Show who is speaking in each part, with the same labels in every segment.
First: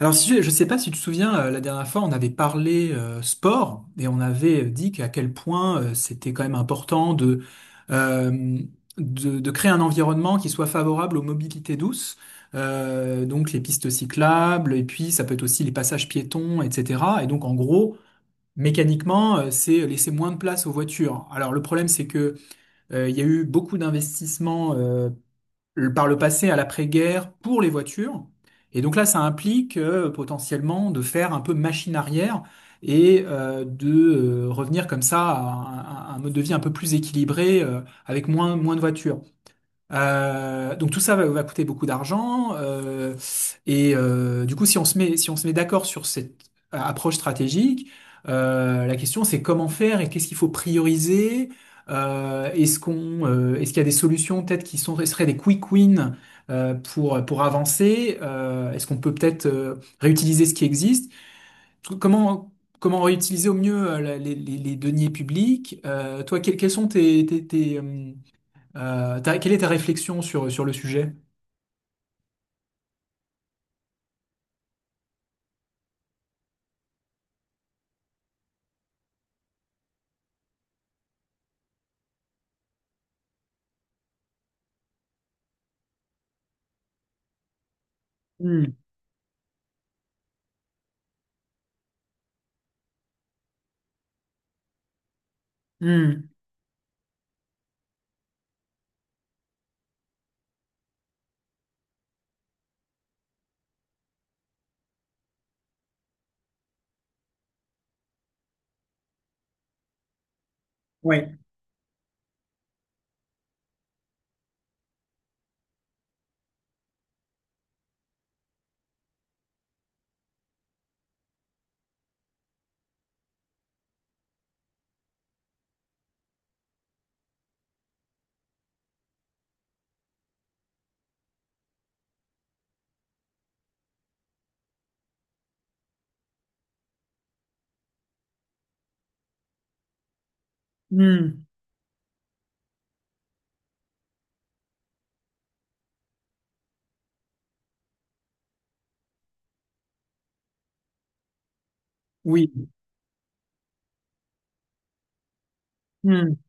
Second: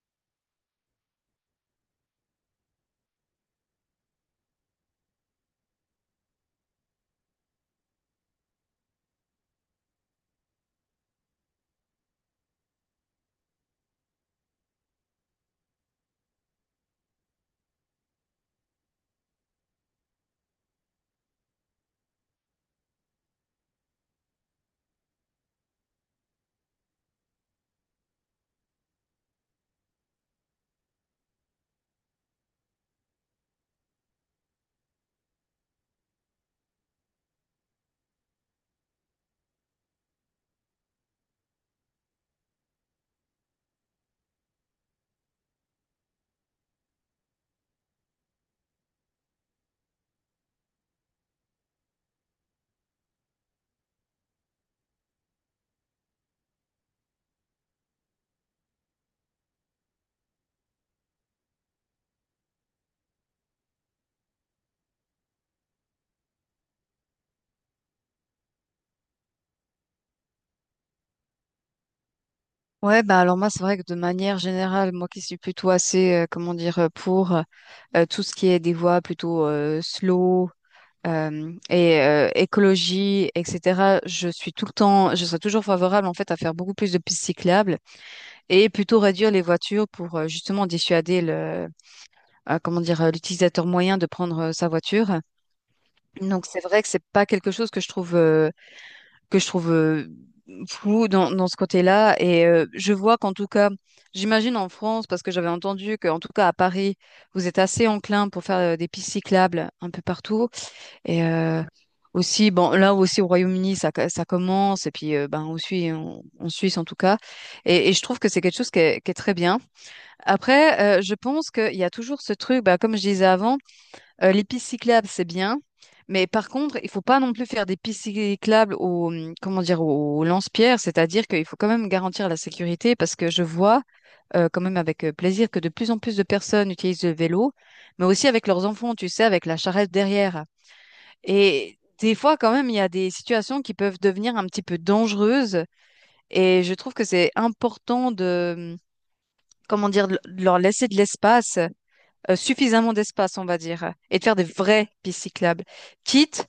Speaker 1: Alors, si tu- je ne sais pas si tu te souviens, la dernière fois, on avait parlé sport et on avait dit qu'à quel point c'était quand même important euh, de créer un environnement qui soit favorable aux mobilités douces, donc les pistes cyclables, et puis ça peut être aussi les passages piétons, etc. Et donc, en gros, mécaniquement, c'est laisser moins de place aux voitures. Alors, le problème, c'est que il y a eu beaucoup d'investissements par le passé à l'après-guerre pour les voitures. Et donc là, ça implique potentiellement de faire un peu machine arrière et de revenir comme ça à à un mode de vie un peu plus équilibré avec moins de voitures. Donc tout ça va coûter beaucoup d'argent et du coup si on se met d'accord sur cette approche stratégique, la question c'est comment faire et qu'est-ce qu'il faut prioriser. Est-ce qu'il y a des solutions peut-être qui sont seraient des quick wins pour avancer. Est-ce qu'on peut peut-être réutiliser ce qui existe? Tout- Comment comment réutiliser au mieux les deniers publics? Toi quels sont quelle est ta réflexion sur le sujet?
Speaker 2: Ouais, bah alors moi, c'est vrai que de manière générale, moi qui suis plutôt assez, comment dire, pour tout ce qui est des voies plutôt slow et écologie, etc., je suis tout le temps, je serais toujours favorable en fait à faire beaucoup plus de pistes cyclables et
Speaker 1: Hmm.
Speaker 2: plutôt réduire les voitures pour justement dissuader comment dire, l'utilisateur moyen de prendre sa voiture.
Speaker 1: Hmm.
Speaker 2: Donc c'est vrai que c'est pas quelque chose que je trouve que je trouve euh, flou dans ce côté-là. Et je vois qu'en tout cas, j'imagine en France, parce que j'avais entendu qu'en tout cas à Paris, vous êtes assez enclin pour faire des pistes cyclables un peu partout. Et
Speaker 1: Ouais.
Speaker 2: aussi, bon, là aussi au Royaume-Uni, ça commence. Et puis, ben, aussi en Suisse en tout cas. Et je trouve que c'est quelque chose qui est très bien. Après, je pense qu'il y a toujours ce truc, bah, comme je disais avant, les pistes cyclables, c'est bien. Mais par contre, il faut pas non plus faire des pistes cyclables au, comment dire, au lance-pierre, c'est-à-dire qu'il faut quand même garantir la sécurité parce que je vois quand même avec plaisir que de plus en plus de personnes utilisent le vélo, mais aussi avec leurs enfants, tu sais, avec la charrette derrière.
Speaker 1: Hmm.
Speaker 2: Et des fois, quand même, il y a des situations qui peuvent devenir un petit peu dangereuses et je trouve que c'est important comment dire, de leur laisser de l'espace
Speaker 1: Oui.
Speaker 2: suffisamment d'espace, on va dire, et de faire des vraies pistes cyclables,
Speaker 1: Hmm.
Speaker 2: quitte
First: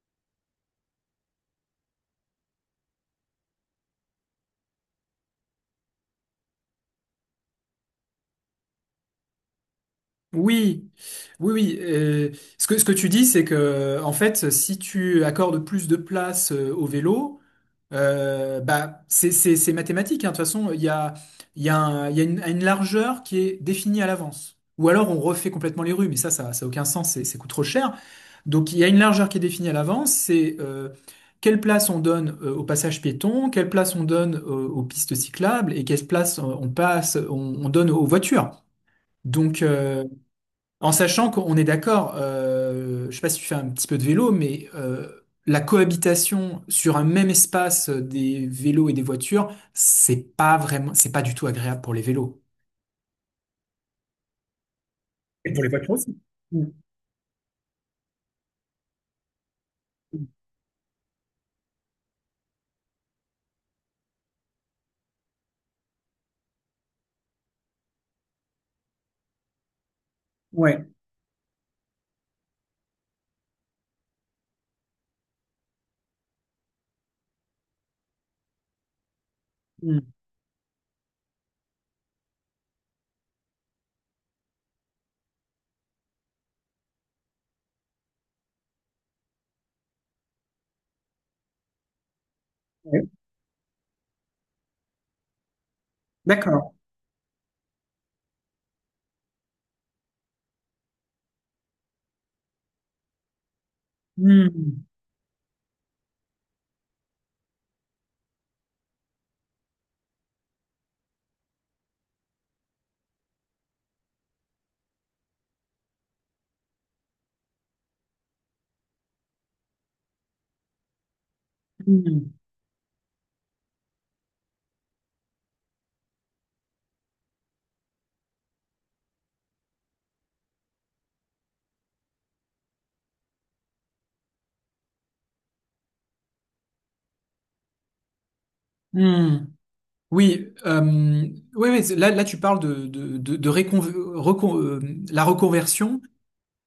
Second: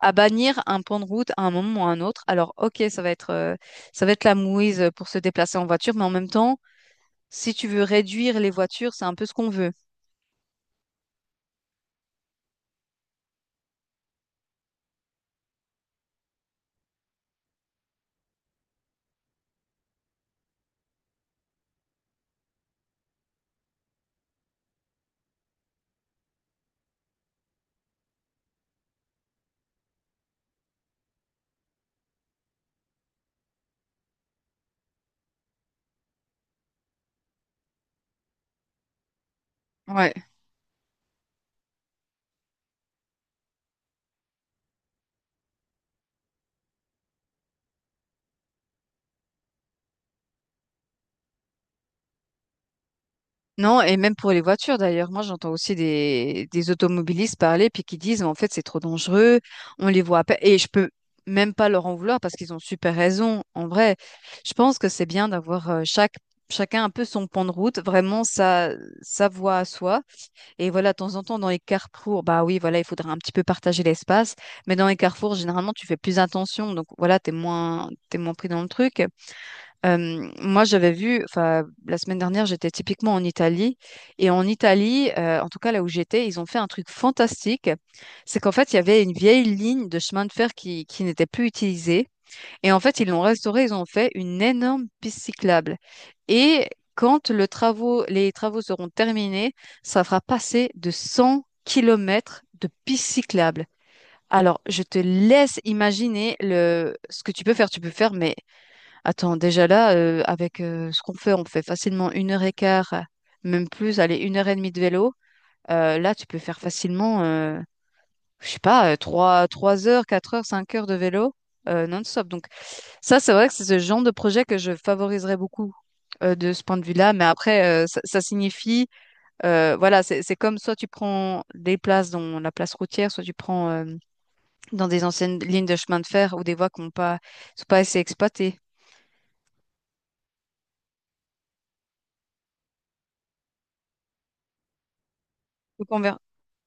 Speaker 2: à bannir un pan de route à un moment ou à un autre. Alors, ok, ça va être la mouise pour se déplacer en voiture, mais en même temps, si tu veux réduire les voitures, c'est un peu ce qu'on veut.
Speaker 1: Oui, oui, oui. Ce que tu dis, c'est que, en fait, si tu accordes plus de place au vélo, bah, c'est mathématique, hein. De toute façon, il y a une largeur qui est définie à l'avance. Ou alors on refait complètement les rues, mais ça a aucun sens, ça coûte trop cher. Donc il y a une largeur qui est définie à l'avance, c'est quelle place on donne au passage piéton, quelle place on donne aux pistes cyclables et quelle place on donne aux voitures. Donc euh,
Speaker 2: Ouais.
Speaker 1: En sachant qu'on est d'accord, je sais pas si tu fais un petit peu de vélo, mais la cohabitation sur un même espace des vélos et des voitures, c'est pas du tout agréable pour les vélos.
Speaker 2: Non, et même pour les voitures d'ailleurs. Moi, j'entends
Speaker 1: Et pour les
Speaker 2: aussi
Speaker 1: voitures aussi. Mm.
Speaker 2: des automobilistes parler puis qui disent, en fait, c'est trop dangereux, on les voit à peine. Et je peux même pas leur en vouloir parce qu'ils ont super raison. En vrai, je pense que c'est bien d'avoir chacun un peu son pan de route, sa voie à soi. Et
Speaker 1: Ouais.
Speaker 2: voilà, de temps en temps, dans les carrefours, bah oui, voilà, il faudra un petit peu partager l'espace. Mais dans les carrefours, généralement, tu fais plus attention. Donc voilà, t'es moins pris dans le truc.
Speaker 1: Mm.
Speaker 2: Moi, j'avais vu, enfin, la semaine dernière, j'étais typiquement en Italie. Et en Italie, en tout cas là où j'étais, ils ont fait un truc fantastique. C'est qu'en fait, il y avait une vieille ligne de chemin de fer qui n'était plus utilisée. Et en fait,
Speaker 1: Ouais.
Speaker 2: ils l'ont restaurée, ils ont fait une énorme piste cyclable. Et
Speaker 1: D'accord.
Speaker 2: quand les travaux seront terminés, ça fera passer de 100 kilomètres de piste cyclable. Alors, je
Speaker 1: Mm.
Speaker 2: te laisse imaginer ce que tu peux faire. Attends, déjà là, avec ce qu'on fait, on fait facilement une heure et quart, même plus, allez, une heure et demie de vélo. Là, tu peux faire facilement, je sais pas, trois heures, quatre heures, cinq heures de vélo non-stop.
Speaker 1: Mm.
Speaker 2: Donc ça, c'est vrai que c'est ce genre de projet que je favoriserais beaucoup de ce point de vue-là. Mais après, ça signifie, voilà, c'est comme soit tu prends des places dans la place routière, soit tu prends dans des anciennes lignes de chemin de fer ou des voies qui n'ont pas, sont pas assez exploitées.
Speaker 1: Mm. Oui, ouais, là tu parles de, de, de, de récon- recon- euh, la
Speaker 2: Donc on
Speaker 1: reconversion.
Speaker 2: verra.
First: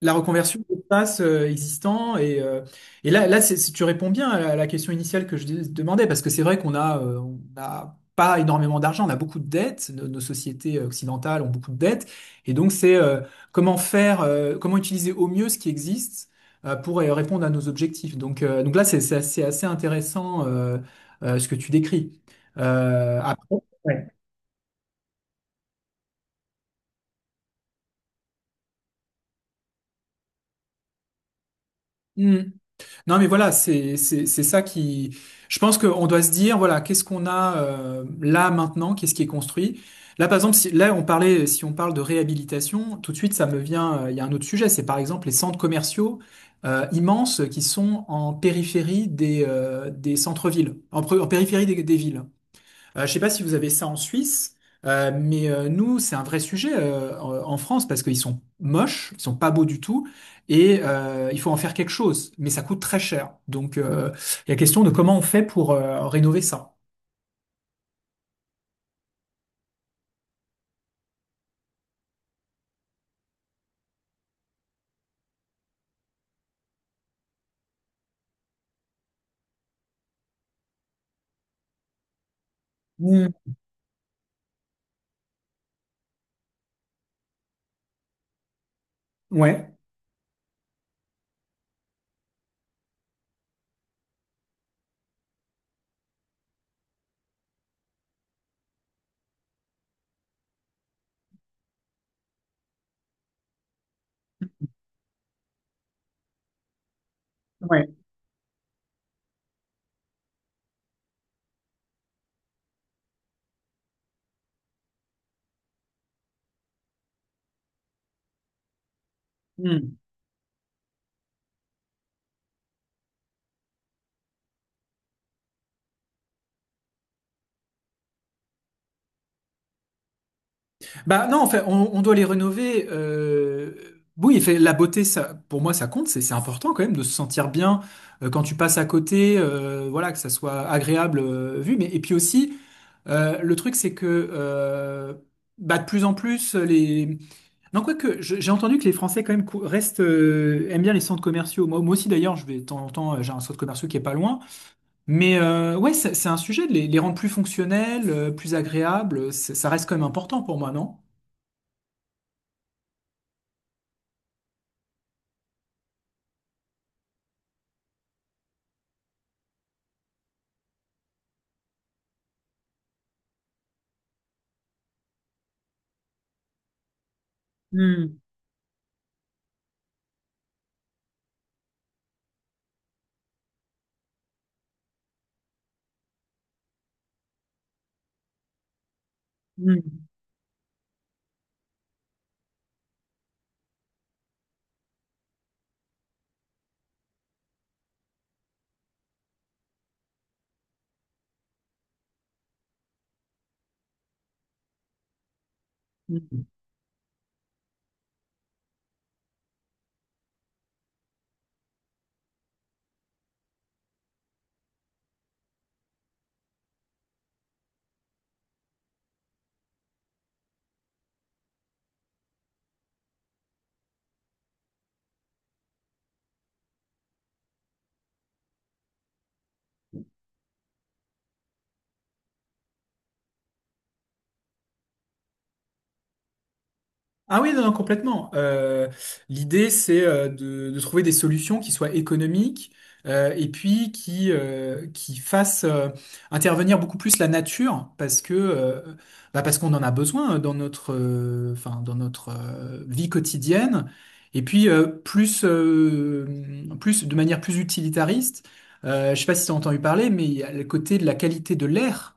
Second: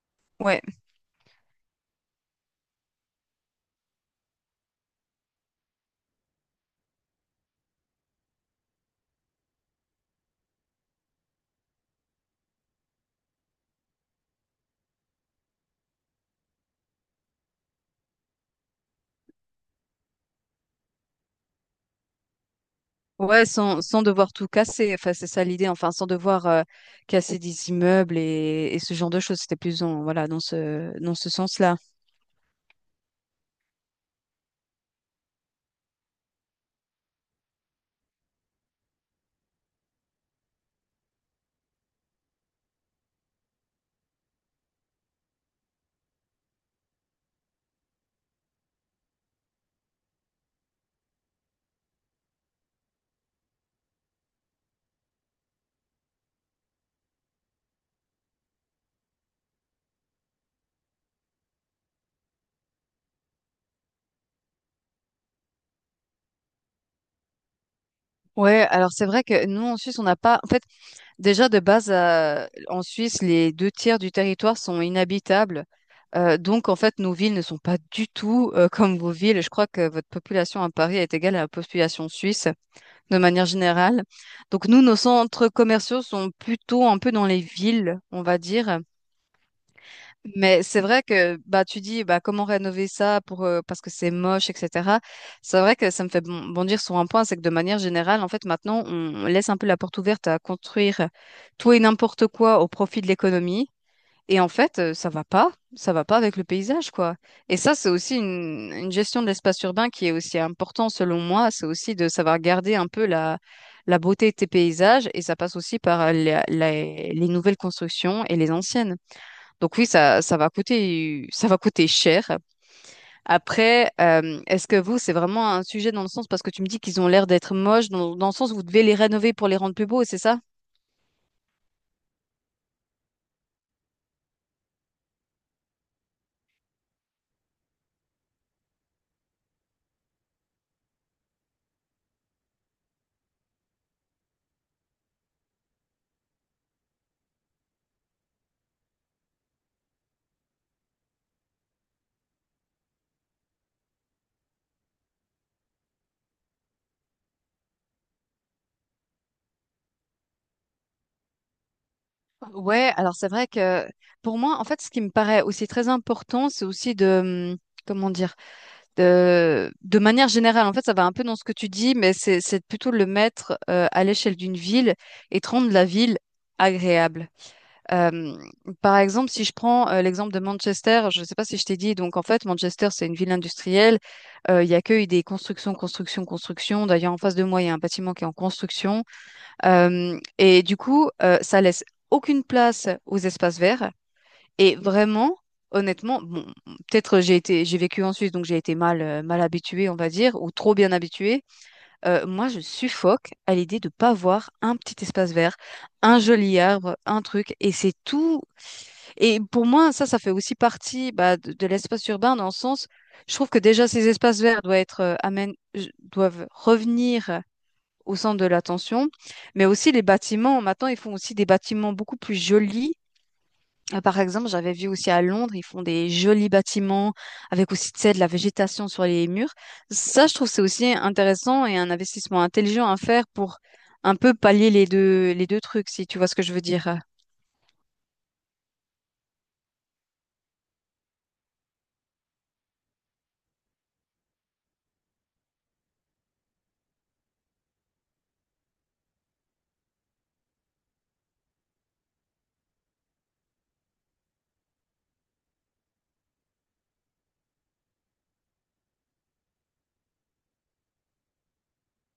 Speaker 1: La reconversion
Speaker 2: Ouais.
Speaker 1: d'espace existant et là, tu réponds bien à la question initiale que demandais parce que c'est vrai qu'on a, on n'a pas énormément d'argent, on a beaucoup de dettes, nos sociétés occidentales ont beaucoup de dettes et donc c'est comment faire, comment utiliser au mieux ce qui existe pour répondre à nos objectifs. Donc là c'est assez intéressant ce que tu décris. Après,
Speaker 2: Ouais, sans
Speaker 1: ouais.
Speaker 2: devoir tout casser. Enfin, c'est ça l'idée. Enfin, sans devoir casser des immeubles et ce genre de choses. C'était plus dans ce sens-là.
Speaker 1: Hmm. Non, mais voilà, c'est ça qui. Je pense qu'on doit se dire, voilà, qu'est-ce qu'on a là maintenant, qu'est-ce qui est construit. Là, par exemple, si on parle de réhabilitation, tout de suite ça me vient. Euh, il y a un autre sujet, c'est par exemple les centres commerciaux immenses qui sont en périphérie des centres-villes, en périphérie des villes. Je sais pas si vous avez ça en Suisse, mais nous, c'est un vrai sujet en France parce qu'ils sont moches, ils sont pas beaux du tout, et il faut en faire quelque chose, mais ça coûte très cher. Donc, il y a question de comment on fait pour rénover ça.
Speaker 2: Ouais, alors c'est vrai que nous en Suisse, on n'a pas. En fait, déjà de base, en Suisse, les deux tiers du territoire sont inhabitables. Donc en fait, nos villes ne sont pas du tout comme vos villes. Je crois que votre population à Paris est égale à la population suisse, de manière
Speaker 1: Mm.
Speaker 2: générale. Donc nous, nos centres commerciaux sont plutôt un peu dans les villes, on va dire.
Speaker 1: Ouais,
Speaker 2: Mais c'est vrai que bah tu dis bah comment rénover ça pour parce que c'est moche, etc. C'est vrai que ça me fait bondir sur un point, c'est que de manière générale, en fait, maintenant, on laisse un peu la porte ouverte à construire tout et n'importe quoi au profit de l'économie. Et en fait, ça va pas avec le paysage, quoi. Et ça, c'est
Speaker 1: ouais.
Speaker 2: aussi une gestion de l'espace urbain qui est aussi important selon moi. C'est aussi de savoir garder un peu la beauté de tes paysages et ça passe aussi par les nouvelles constructions et les anciennes. Donc oui,
Speaker 1: Mm.
Speaker 2: ça va coûter cher. Après, est-ce que vous, c'est vraiment un sujet dans le sens parce que tu me dis qu'ils ont l'air d'être moches, dans le sens où vous devez les rénover pour les rendre plus beaux, c'est ça?
Speaker 1: Bah non, en fait, on doit les rénover. Oui, fait, la beauté, ça, pour moi, ça compte. C'est important quand même de se sentir bien quand tu passes à côté, voilà, que ça soit agréable vu. Mais et puis aussi, le truc, c'est que euh, bah, de plus en plus les. Non, quoique, j'ai entendu que les Français quand même restent aiment bien les centres commerciaux. Moi aussi d'ailleurs, je vais de temps en temps, j'ai un centre commercial qui est pas loin. Mais ouais, c'est un sujet de les rendre plus fonctionnels, plus agréables. Ça reste quand même important pour moi, non?
Speaker 2: Ouais, alors c'est vrai que pour moi, en fait, ce qui me paraît aussi très important, comment dire, de manière générale, en fait, ça va un peu dans ce que tu dis, c'est plutôt de le mettre à l'échelle d'une ville et de rendre la ville agréable. Euh, par exemple, si je prends l'exemple de Manchester, je ne sais pas si je t'ai dit, donc en fait, Manchester, c'est une ville industrielle. Il y a que des constructions, constructions, constructions. D'ailleurs, en face de moi, il y a un bâtiment qui est en construction.
Speaker 1: Mm,
Speaker 2: Et du coup, ça laisse aucune place aux espaces verts. Et vraiment, honnêtement, bon, peut-être j'ai été, j'ai vécu en Suisse, donc j'ai été mal habituée, on va dire, ou trop bien habituée. Moi, je suffoque à l'idée de pas voir un petit espace vert, un
Speaker 1: mm.
Speaker 2: joli arbre, un truc, et c'est tout. Et pour moi, ça fait aussi partie bah, de l'espace urbain dans le sens, je trouve que déjà ces espaces verts doivent doivent revenir au centre de l'attention, mais aussi les bâtiments. Maintenant, ils font aussi des bâtiments beaucoup plus jolis. Par exemple, j'avais vu aussi à Londres, ils font des jolis bâtiments avec aussi, tu sais, de la végétation sur les murs. Ça, je trouve que c'est aussi intéressant et un investissement intelligent à faire pour un peu pallier les deux trucs, si tu vois ce que je veux dire.
Speaker 1: Ah oui, non, non, complètement. L'idée, c'est de trouver des solutions qui soient économiques et puis qui fassent intervenir beaucoup plus la nature parce que bah, parce qu'on en a besoin dans dans notre vie quotidienne. Et puis plus de manière plus utilitariste, je sais pas si tu as entendu parler, mais il y a le côté de la qualité de l'air.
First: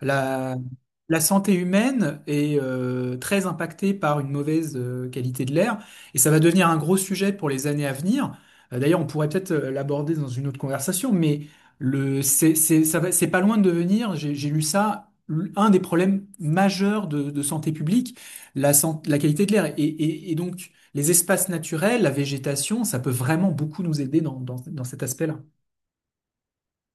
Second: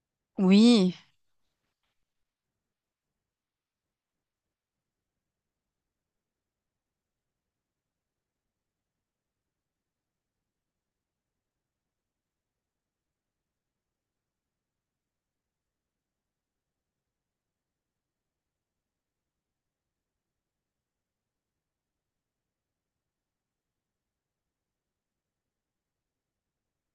Speaker 1: La,
Speaker 2: Oui.
Speaker 1: la santé humaine est très impactée par une mauvaise qualité de l'air et ça va devenir un gros sujet pour les années à venir. D'ailleurs, on pourrait peut-être l'aborder dans une autre conversation, mais le, c'est, ça va- c'est pas loin de devenir, j'ai lu ça, un des problèmes majeurs de santé publique, la qualité de l'air. Et, et donc, les espaces naturels, la végétation, ça peut vraiment beaucoup nous aider dans dans cet aspect-là.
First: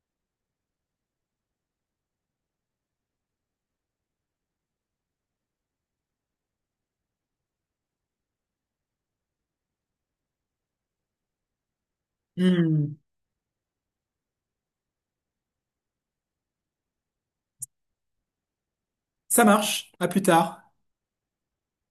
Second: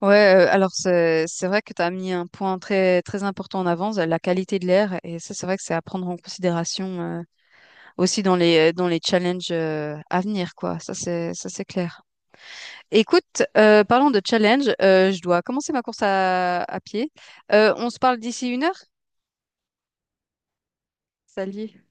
Speaker 2: Ouais, alors c'est vrai que tu as mis un point très très important en avance, la qualité de l'air, et ça c'est vrai que c'est à prendre en considération aussi dans dans les challenges à venir, quoi. Ça, c'est clair.
Speaker 1: Hmm.
Speaker 2: Écoute, parlons de challenge. Je dois commencer ma course à pied. On se parle d'ici 1 heure?
Speaker 1: Ça marche, à plus tard.
Speaker 2: Salut.